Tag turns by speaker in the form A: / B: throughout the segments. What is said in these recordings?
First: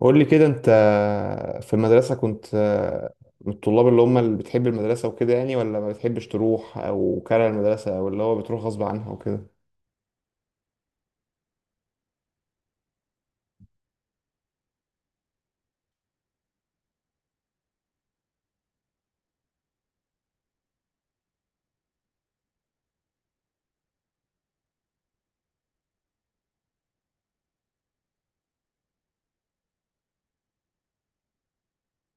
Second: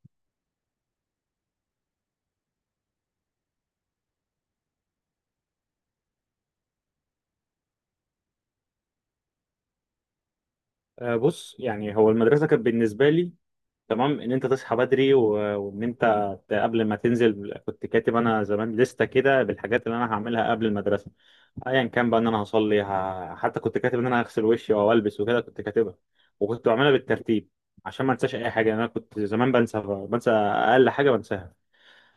A: قول لي كده انت في المدرسة كنت من الطلاب اللي هم اللي بتحب المدرسة وكده يعني، ولا ما بتحبش تروح او كاره المدرسة او اللي هو بتروح غصب عنها وكده؟
B: آه، بص، يعني هو المدرسة كانت بالنسبة لي تمام إن أنت تصحى بدري وإن أنت قبل ما تنزل كنت كاتب أنا زمان لستة كده بالحاجات اللي أنا هعملها قبل المدرسة، أيا كان بقى، إن أنا هصلي حتى كنت كاتب إن أنا هغسل وشي أو ألبس وكده، كنت كاتبها وكنت بعملها بالترتيب عشان ما أنساش أي حاجة. يعني أنا كنت زمان بنسى أقل حاجة بنساها.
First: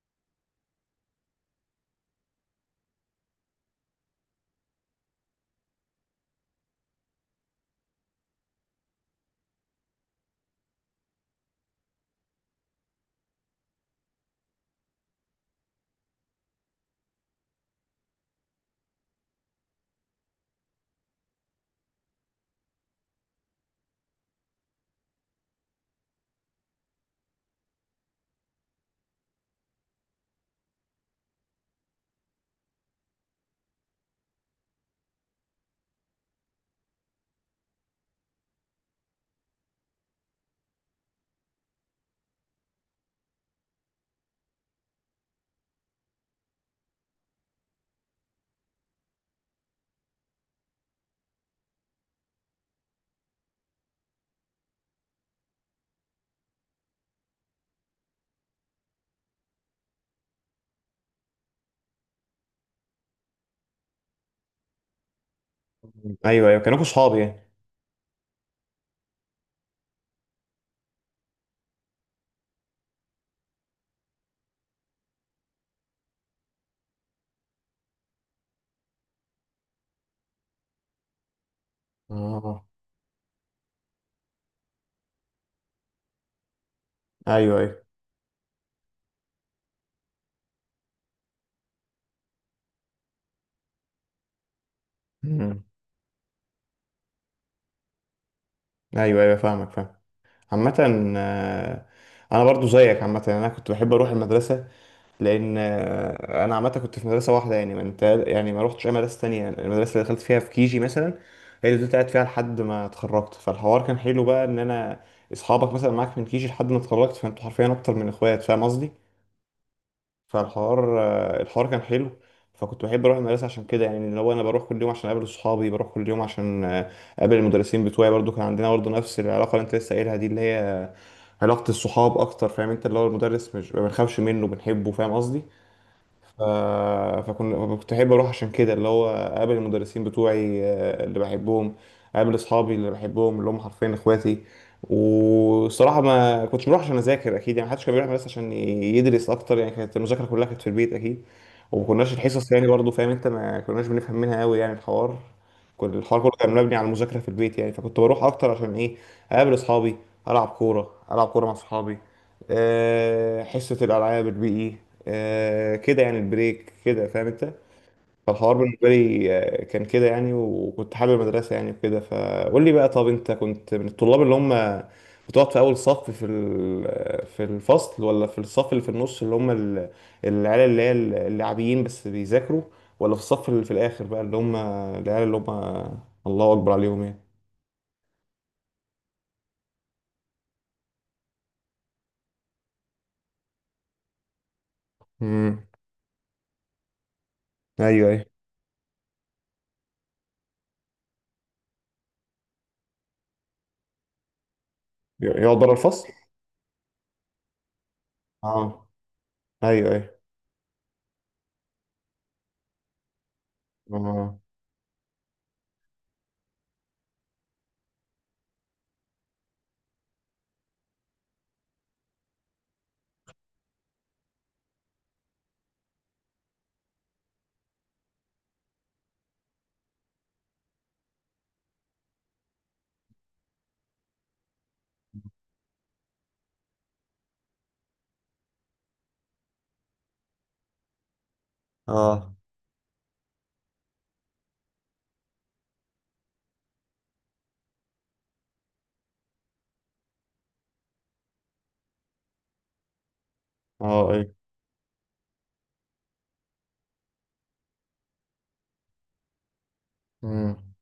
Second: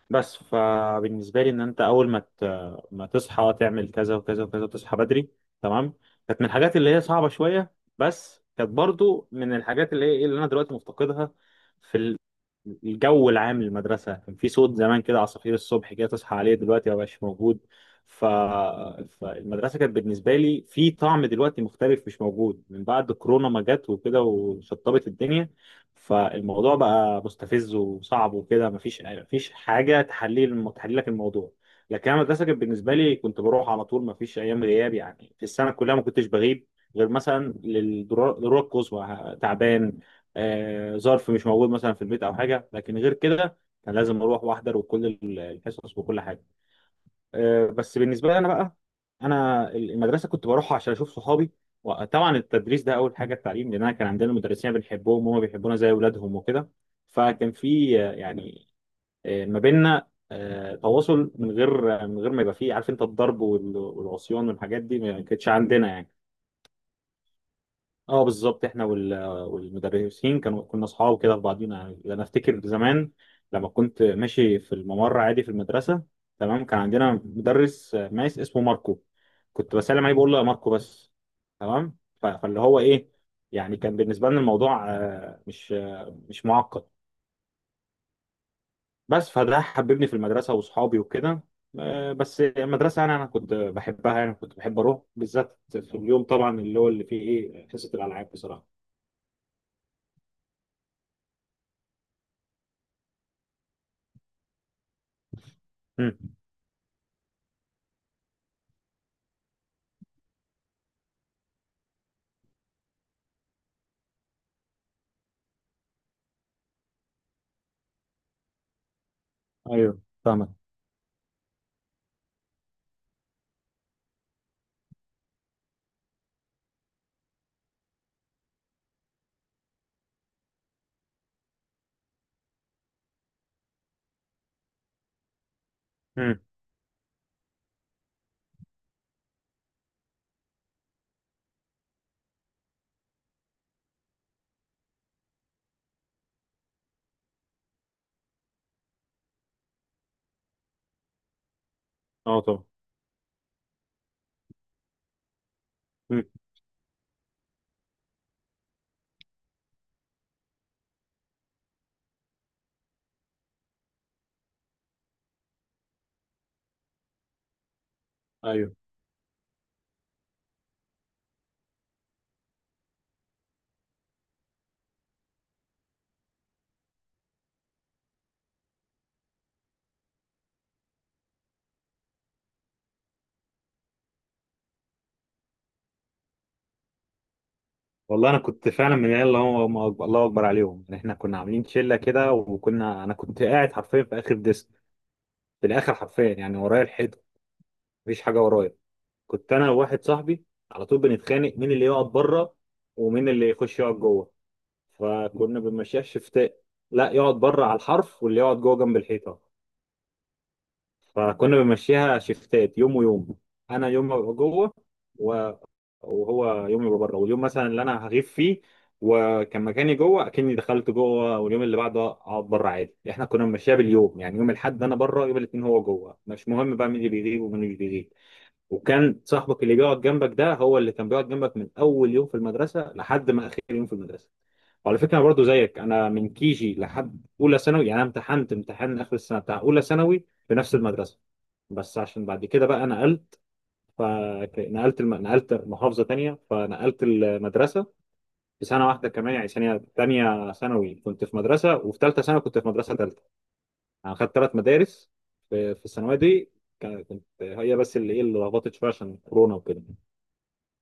B: بس فبالنسبة لي إن أنت أول ما ما تصحى تعمل كذا وكذا وكذا وتصحى بدري، تمام، كانت من الحاجات اللي هي صعبة شوية، بس كانت برضو من الحاجات اللي هي إيه، اللي أنا دلوقتي مفتقدها. في الجو العام للمدرسة، كان في صوت زمان كده، عصافير الصبح كده تصحى عليه، دلوقتي ما بقاش موجود. ف... فالمدرسة كانت بالنسبة لي في طعم دلوقتي مختلف، مش موجود من بعد كورونا ما جت وكده وشطبت الدنيا. فالموضوع بقى مستفز وصعب وكده، مفيش حاجه تحليل تحليلك الموضوع. لكن انا المدرسه كانت بالنسبه لي كنت بروح على طول، مفيش ايام غياب يعني، في السنه كلها ما كنتش بغيب غير مثلا للضرورة الضرورة القصوى، تعبان، آه، ظرف مش موجود مثلا في البيت او حاجه، لكن غير كده كان لازم اروح واحضر وكل الحصص وكل حاجه. بس بالنسبه لي انا بقى، انا المدرسه كنت بروح عشان اشوف صحابي، وطبعا التدريس ده اول حاجه، التعليم، لان انا كان عندنا مدرسين بنحبهم وهم بيحبونا زي اولادهم وكده. فكان في يعني ما بيننا تواصل، من غير ما يبقى فيه، عارف انت، الضرب والعصيان والحاجات دي ما كانتش عندنا يعني.
A: ايوه ايوه، كانوا صحاب يعني.
B: اه بالظبط، احنا والمدرسين كنا اصحاب كده في بعضينا يعني. انا افتكر زمان لما كنت ماشي في الممر عادي في المدرسه، تمام، كان عندنا مدرس ماس اسمه ماركو، كنت بسلم عليه بقول له يا ماركو بس، تمام. فاللي
A: اه
B: هو ايه، يعني كان بالنسبه لنا الموضوع مش معقد.
A: ايوه ايوه.
B: بس فده حببني في المدرسه واصحابي وكده. بس المدرسه انا كنت بحبها يعني، كنت بحب اروح بالذات
A: مم.
B: في اليوم طبعا اللي هو اللي فيه ايه، حصه الالعاب، بصراحه.
A: ايوه ايوه فاهمك فاهم. عامة، آه، انا برضو زيك. عامة انا كنت بحب اروح المدرسة، لان انا عامه كنت في مدرسه واحده يعني، ما انت يعني ما روحتش اي مدرسه تانية. المدرسه اللي دخلت فيها في كيجي مثلا هي اللي كنت قاعد فيها لحد ما اتخرجت، فالحوار كان حلو بقى ان انا اصحابك مثلا معاك من كيجي لحد ما اتخرجت، فانتوا حرفيا اكتر من اخوات، فاهم قصدي؟
B: ايوه، فاهمك.
A: فالحوار الحوار كان حلو، فكنت بحب اروح المدرسه عشان كده يعني، اللي هو انا بروح كل يوم عشان اقابل اصحابي، بروح كل يوم عشان اقابل المدرسين بتوعي. برضو كان عندنا برضو نفس العلاقه اللي انت لسه قايلها دي، اللي هي علاقه الصحاب اكتر، فاهم انت؟ اللي هو المدرس مش، ما بنخافش منه بنحبه، فاهم قصدي؟
B: امم.
A: ف- فكنا كنت احب اروح عشان كده، اللي هو اقابل المدرسين بتوعي اللي بحبهم، اقابل اصحابي اللي بحبهم اللي هم حرفيا اخواتي. والصراحه ما كنتش بروح عشان اذاكر اكيد يعني، محدش كان بيروح بس عشان يدرس اكتر يعني، كانت المذاكره كلها كانت في البيت اكيد. وما كناش
B: اه،
A: الحصص
B: طبعا.
A: يعني برضو، فاهم انت؟ ما كناش بنفهم منها قوي يعني، الحوار كل الحوار
B: امم.
A: كله كان مبني على المذاكره في البيت يعني، فكنت بروح اكتر عشان ايه؟ اقابل اصحابي، العب كوره، العب كوره مع اصحابي، حصه الالعاب، البي اي، آه كده يعني، البريك كده، فاهم انت؟ فالحوار
B: ايوه.
A: بالنسبه لي كان كده يعني، وكنت حابب المدرسه يعني وكده. فقول لي بقى، طب انت كنت من الطلاب اللي هم بتقعد في اول صف في في الفصل، ولا في الصف اللي في النص اللي هم العيال اللي هي اللاعبيين بس بيذاكروا، ولا في الصف اللي في الاخر بقى اللي هم العيال اللي هم الله اكبر عليهم يعني؟
B: والله انا كنت فعلا من العيال اللي هو هم الله اكبر عليهم يعني. احنا كنا عاملين شله كده، انا كنت قاعد حرفيا في اخر ديسك،
A: امم.
B: في الاخر حرفيا يعني، ورايا الحيطه،
A: ايوه
B: مفيش
A: ايوه.
B: حاجه ورايا. كنت انا وواحد صاحبي على طول بنتخانق مين اللي يقعد بره ومين اللي يخش يقعد جوه،
A: يقعد
B: فكنا
A: بره
B: بنمشيها
A: الفصل؟
B: شفتات. لا، يقعد بره على الحرف، واللي يقعد جوه
A: اه
B: جنب الحيطه،
A: ايوه ايوه.
B: فكنا بنمشيها شفتات يوم ويوم. انا يوم ابقى
A: اه.
B: جوه وهو يومي يبقى بره، واليوم مثلا اللي انا هغيب فيه وكان مكاني جوه، اكني دخلت جوه، واليوم اللي بعده اقعد بره عادي. احنا كنا ماشيين باليوم يعني، يوم الاحد انا بره، يوم الاثنين هو جوه، مش مهم بقى مين اللي بيغيب ومين اللي مش بيغيب. وكان صاحبك اللي بيقعد جنبك ده هو اللي كان بيقعد جنبك من اول يوم في المدرسه لحد ما اخر يوم في المدرسه. وعلى فكره انا برضه زيك، انا من كيجي لحد اولى ثانوي يعني، انا امتحنت امتحان اخر السنه بتاع اولى ثانوي في نفس المدرسه، بس عشان
A: اه.
B: بعد كده بقى انا فنقلت نقلت محافظة تانية فنقلت المدرسة، في سنة واحدة كمان، يعني سنة تانية ثانوي كنت في مدرسة، وفي تالتة ثانوي كنت في مدرسة تالتة.
A: اه
B: أنا
A: ايوه.
B: خدت تلات مدارس في الثانوية دي، كنت هي بس اللي إيه، اللي لخبطت شوية عشان كورونا وكده.
A: امم.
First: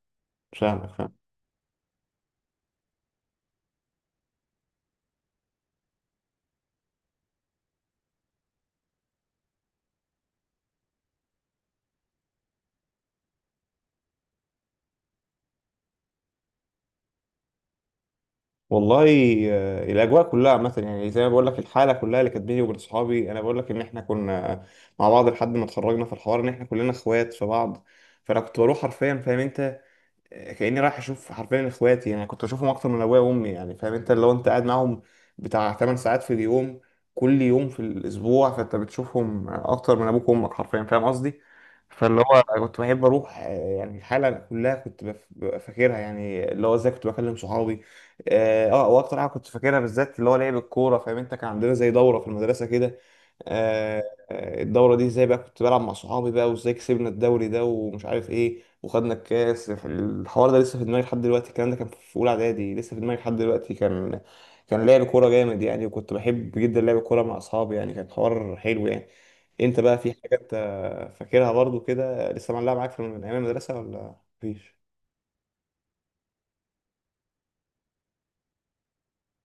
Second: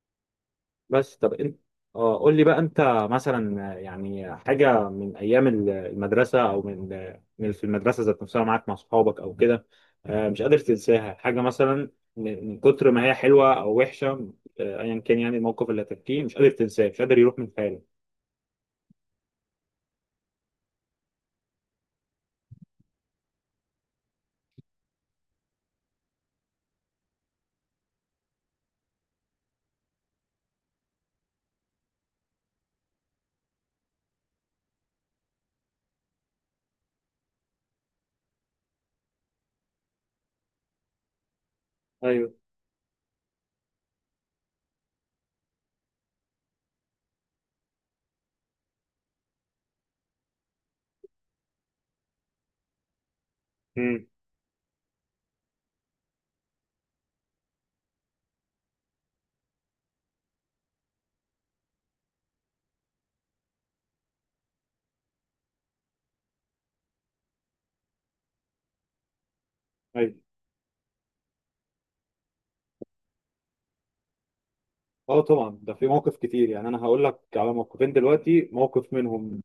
A: فاهمك فاهمك.
B: بس طب انت، اه، قول لي بقى انت، مثلا يعني حاجه من ايام المدرسه او من في المدرسه ذات نفسها، معاك مع اصحابك او كده، مش قادر تنساها، حاجه مثلا من كتر ما هي حلوه او وحشه، ايا كان يعني الموقف اللي هتحكيه مش قادر تنساه، مش قادر يروح من خيالك.
A: والله الاجواء كلها عامه يعني، زي ما بقول لك الحاله كلها اللي كانت بيني وبين صحابي، انا بقول لك ان احنا كنا مع بعض لحد ما اتخرجنا، في الحوار ان احنا كلنا اخوات في بعض. فانا كنت بروح حرفيا، فاهم انت؟ كأني رايح اشوف حرفيا اخواتي يعني، كنت اشوفهم اكتر من ابويا وامي يعني. فاهم انت؟ لو انت قاعد معاهم بتاع 8 ساعات في اليوم كل يوم في الاسبوع، فانت بتشوفهم اكتر من ابوك وامك حرفيا، فاهم قصدي؟ فاللي
B: ايوه.
A: هو كنت بحب اروح، يعني الحاله كلها كنت ببقى فاكرها يعني، اللي هو ازاي كنت بكلم صحابي. اه واكتر حاجه كنت فاكرها بالذات اللي هو لعب الكوره، فاهم انت؟ كان عندنا زي دوره في المدرسه كده، آه،
B: امم.
A: الدوره دي ازاي بقى كنت بلعب مع صحابي بقى، وازاي كسبنا الدوري ده ومش عارف ايه، وخدنا الكاس. الحوار ده لسه في دماغي لحد دلوقتي، الكلام ده كان في اولى اعدادي لسه في دماغي لحد دلوقتي. كان كان لعب كوره جامد يعني، وكنت بحب جدا لعب الكوره مع اصحابي يعني، كان حوار حلو يعني. انت بقى في
B: ايوه.
A: حاجه انت فاكرها برضو كده لسه معلقه معاك من ايام المدرسه، ولا مفيش؟
B: اه، طبعا، ده في موقف كتير يعني، انا هقول لك على موقفين دلوقتي، موقف منهم.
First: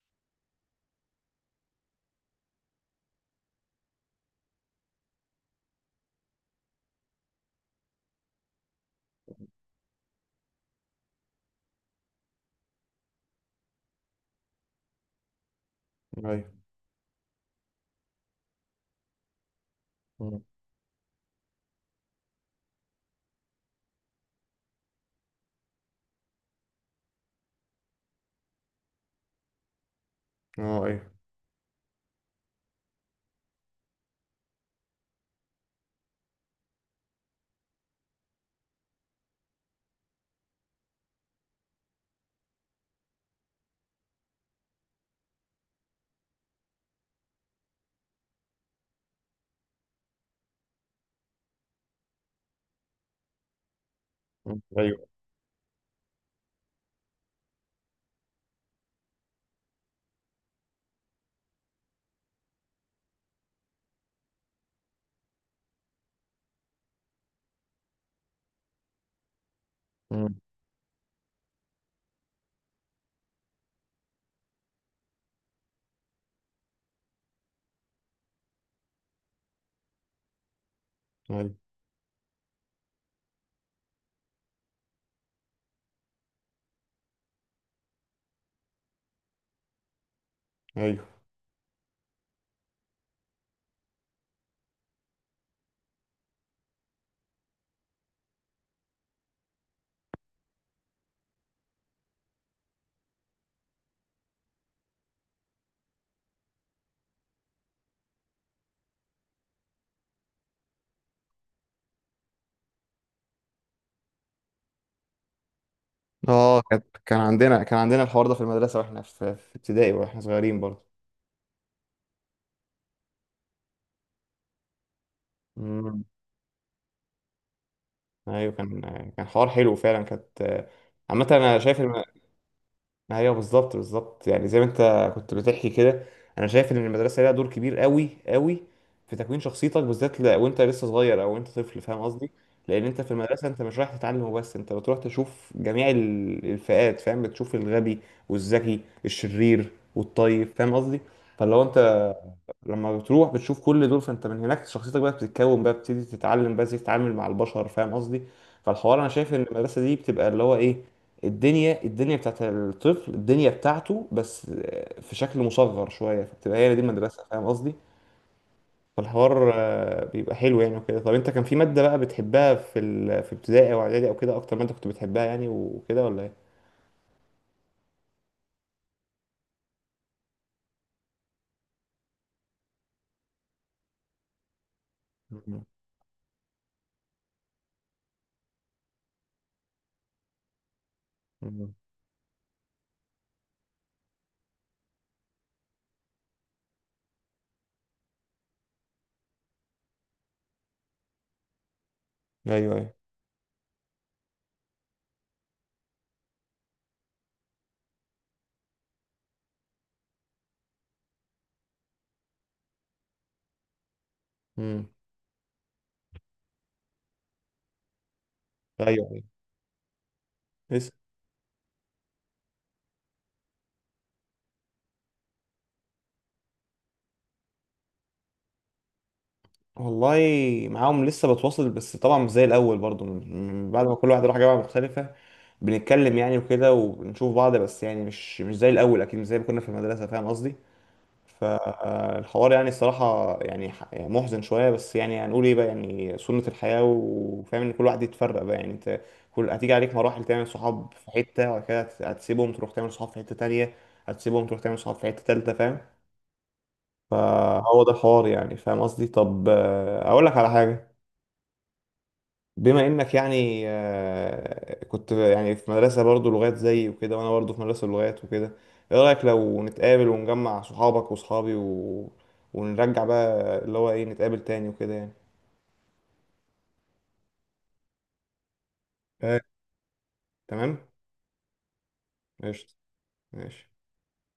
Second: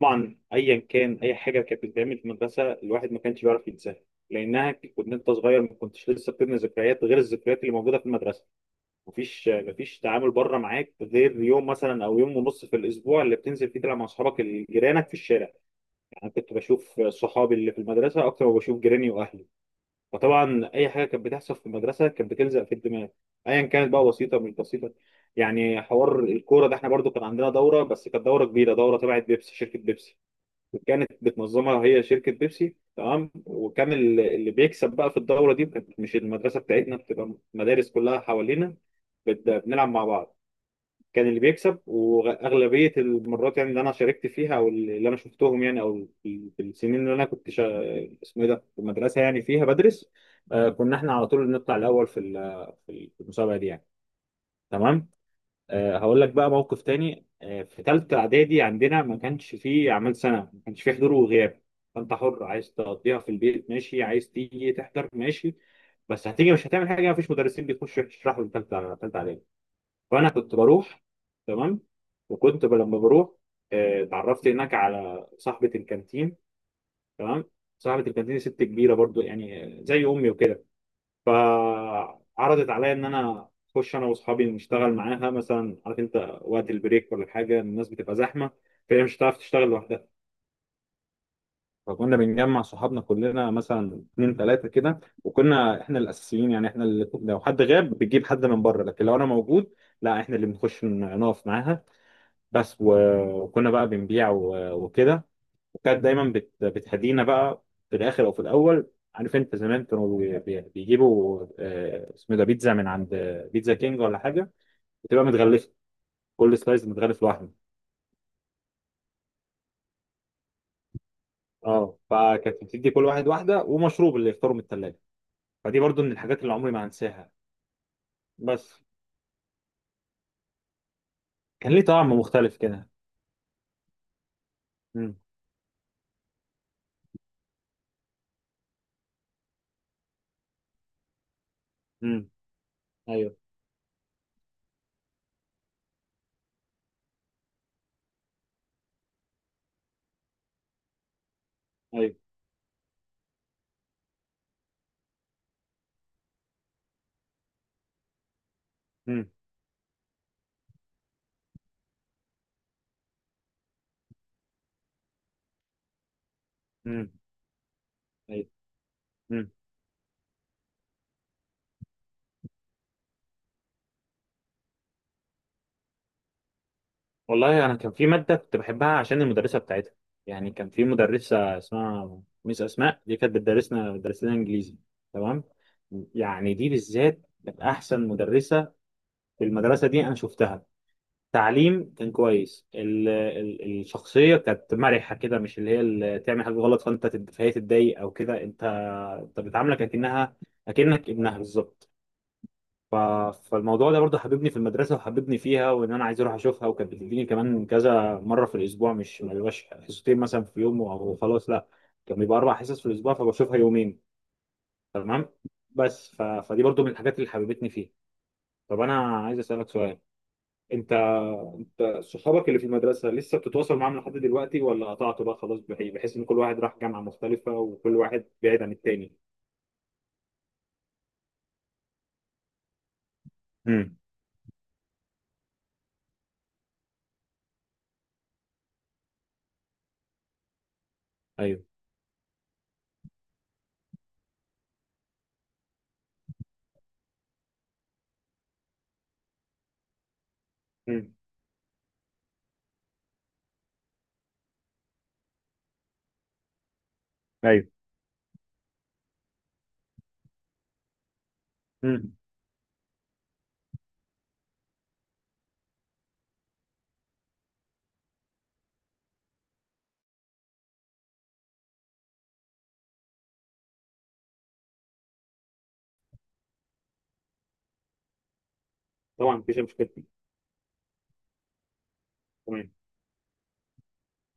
B: طبعا ايا كان اي حاجه كانت بتتعمل في المدرسه الواحد ما كانش بيعرف ينساها، لانها كنت انت صغير، ما كنتش لسه بتبني ذكريات غير الذكريات اللي موجوده في المدرسه، مفيش تعامل بره معاك غير يوم مثلا او يوم ونص في الاسبوع اللي بتنزل فيه تلعب مع اصحابك اللي جيرانك في الشارع، يعني
A: ايوه.
B: كنت بشوف صحابي اللي في المدرسه اكتر ما بشوف جيراني واهلي.
A: مم.
B: فطبعا اي حاجه كانت بتحصل في المدرسه كانت بتلزق في الدماغ، ايا كانت بقى، بسيطه مش بسيطه. يعني حوار الكوره ده احنا برضو كان عندنا دوره، بس كانت دوره كبيره، دوره تبعت بيبسي، شركه بيبسي
A: اه ايوه.
B: كانت بتنظمها هي، شركة بيبسي، تمام. وكان اللي بيكسب بقى في الدورة دي، كانت مش المدرسة بتاعتنا، بتبقى مدارس كلها حوالينا بنلعب مع بعض، كان اللي بيكسب وأغلبية المرات يعني اللي أنا شاركت فيها أو اللي أنا شفتهم يعني، أو في السنين اللي أنا كنت اسمه إيه ده، في المدرسة يعني فيها بدرس، آه، كنا إحنا على طول نطلع الأول في المسابقة دي يعني،
A: مم. ايوه.
B: تمام. هقول لك بقى موقف تاني، في تالتة إعدادي عندنا ما كانش فيه أعمال سنة، ما كانش فيه حضور وغياب، فأنت حر، عايز تقضيها في البيت ماشي، عايز تيجي تحضر ماشي، بس هتيجي مش هتعمل حاجة، مفيش مدرسين بيخشوا يشرحوا في تالتة إعدادي. فأنا
A: مم.
B: كنت بروح، تمام، وكنت لما بروح، اتعرفت هناك على صاحبة الكانتين، تمام. صاحبة الكانتين ست كبيرة برضو يعني، زي أمي وكده،
A: ايوه
B: فعرضت عليا ان انا اخش انا واصحابي نشتغل معاها، مثلا عارف انت وقت البريك ولا حاجه الناس بتبقى زحمه فهي مش هتعرف تشتغل لوحدها.
A: ايوه.
B: فكنا بنجمع صحابنا كلنا، مثلا اتنين تلاته كده، وكنا احنا الاساسيين يعني، احنا اللي لو حد غاب بتجيب حد من بره، لكن لو انا موجود لا، احنا اللي بنخش نقف معاها بس. و- وكنا بقى بنبيع وكده، وكانت دايما بتهدينا بقى في الاخر او في الاول، عارف انت، زمان كانوا بيجيبوا اسمه ده، بيتزا، من عند بيتزا كينج ولا حاجه، بتبقى متغلفه، كل
A: اه كان
B: سلايز
A: كان
B: متغلف لوحده.
A: عندنا كان عندنا الحوار ده في المدرسه واحنا في ابتدائي واحنا صغيرين برضو.
B: اه، فكانت بتدي كل واحد واحده ومشروب اللي يختاروا من الثلاجه. فدي برضو
A: مم.
B: من الحاجات اللي عمري ما هنساها.
A: ايوه
B: بس،
A: كان كان حوار حلو فعلا، كانت عامة أنا
B: كان
A: شايف.
B: ليه طعم مختلف كده.
A: ايوه بالظبط بالظبط، يعني زي ما انت
B: امم.
A: كنت بتحكي كده. انا شايف ان المدرسه ليها دور كبير قوي قوي في تكوين شخصيتك، بالذات وانت لسه صغير او انت طفل، فاهم
B: امم.
A: قصدي؟ لان انت في
B: ايوه.
A: المدرسه انت مش رايح تتعلم وبس، انت بتروح تشوف جميع الفئات، فاهم؟ بتشوف الغبي والذكي، الشرير والطيب، فاهم قصدي؟ فلو انت
B: ايوه.
A: لما بتروح بتشوف كل دول، فانت من هناك شخصيتك بقى بتتكون، بقى بتبتدي تتعلم بقى ازاي تتعامل مع البشر، فاهم قصدي؟ فالحوار انا
B: امم.
A: شايف ان المدرسه دي بتبقى اللي هو ايه، الدنيا بتاعت الطفل، الدنيا بتاعته بس في شكل مصغر شويه، فبتبقى هي دي
B: امم.
A: المدرسه، فاهم قصدي؟
B: ايوه.
A: فالحوار بيبقى حلو يعني وكده. طب انت كان في ماده بقى بتحبها في في ابتدائي او اعدادي او كده، اكتر ماده كنت بتحبها يعني وكده، ولا ايه؟
B: والله انا كان في ماده كنت بحبها عشان المدرسه بتاعتها، يعني كان في مدرسه اسمها ميس اسماء، دي كانت بتدرس لنا انجليزي، تمام،
A: مم.
B: يعني دي بالذات كانت احسن مدرسه في المدرسه دي انا شفتها،
A: مم.
B: تعليم كان كويس، ال ال الشخصيه كانت مرحه كده، مش اللي هي اللي تعمل حاجه غلط فانت فهي تتضايق او كده، انت بتعاملك اكنك ابنها بالظبط.
A: ايوه ايوه.
B: ف- فالموضوع ده برضه حببني في المدرسة وحببني فيها، وإن أنا عايز أروح أشوفها. وكانت بتديني كمان كذا مرة في الأسبوع، مش ما بيبقاش حصتين مثلا في يوم أو خلاص، لا، كان بيبقى أربع حصص في الأسبوع فبشوفها يومين،
A: مم.
B: تمام. بس فدي برضه من الحاجات اللي حببتني فيه. طب أنا
A: ايوه
B: عايز أسألك سؤال،
A: ايوه.
B: أنت أنت صحابك اللي في المدرسة لسه بتتواصل معاهم لحد دلوقتي، ولا قطعت بقى خلاص بحيث إن كل واحد راح جامعة مختلفة وكل واحد بعيد عن التاني؟
A: والله معاهم لسه بتواصل، بس طبعا مش زي الاول برضو، من بعد ما
B: امم.
A: كل واحد راح جامعه مختلفه. بنتكلم يعني وكده، وبنشوف بعض، بس يعني مش زي الاول اكيد، مش زي ما كنا في المدرسه، فاهم قصدي؟
B: ايوه.
A: فالحوار يعني الصراحه يعني يعني محزن شويه، بس يعني هنقول ايه بقى؟ يعني سنه الحياه، وفاهم ان كل واحد يتفرق بقى يعني. انت كل هتيجي عليك مراحل، تعمل صحاب في
B: امم.
A: حته، وبعد كده هتسيبهم تروح تعمل صحاب في حته تانية، هتسيبهم تروح تعمل صحاب في حته تالتة، فاهم؟
B: ايوه.
A: فهو ده الحوار يعني، فاهم قصدي؟ طب اقول لك على حاجه،
B: امم.
A: بما انك يعني كنت يعني في مدرسة برضو لغات زي وكده، وانا برضو في مدرسة لغات وكده، ايه رأيك لو نتقابل ونجمع صحابك وصحابي و... ونرجع بقى اللي هو ايه، نتقابل تاني وكده يعني؟
B: طبعا،
A: آه،
B: مفيش مشكلة.
A: تمام.
B: تمام.
A: قشطة. ماشي.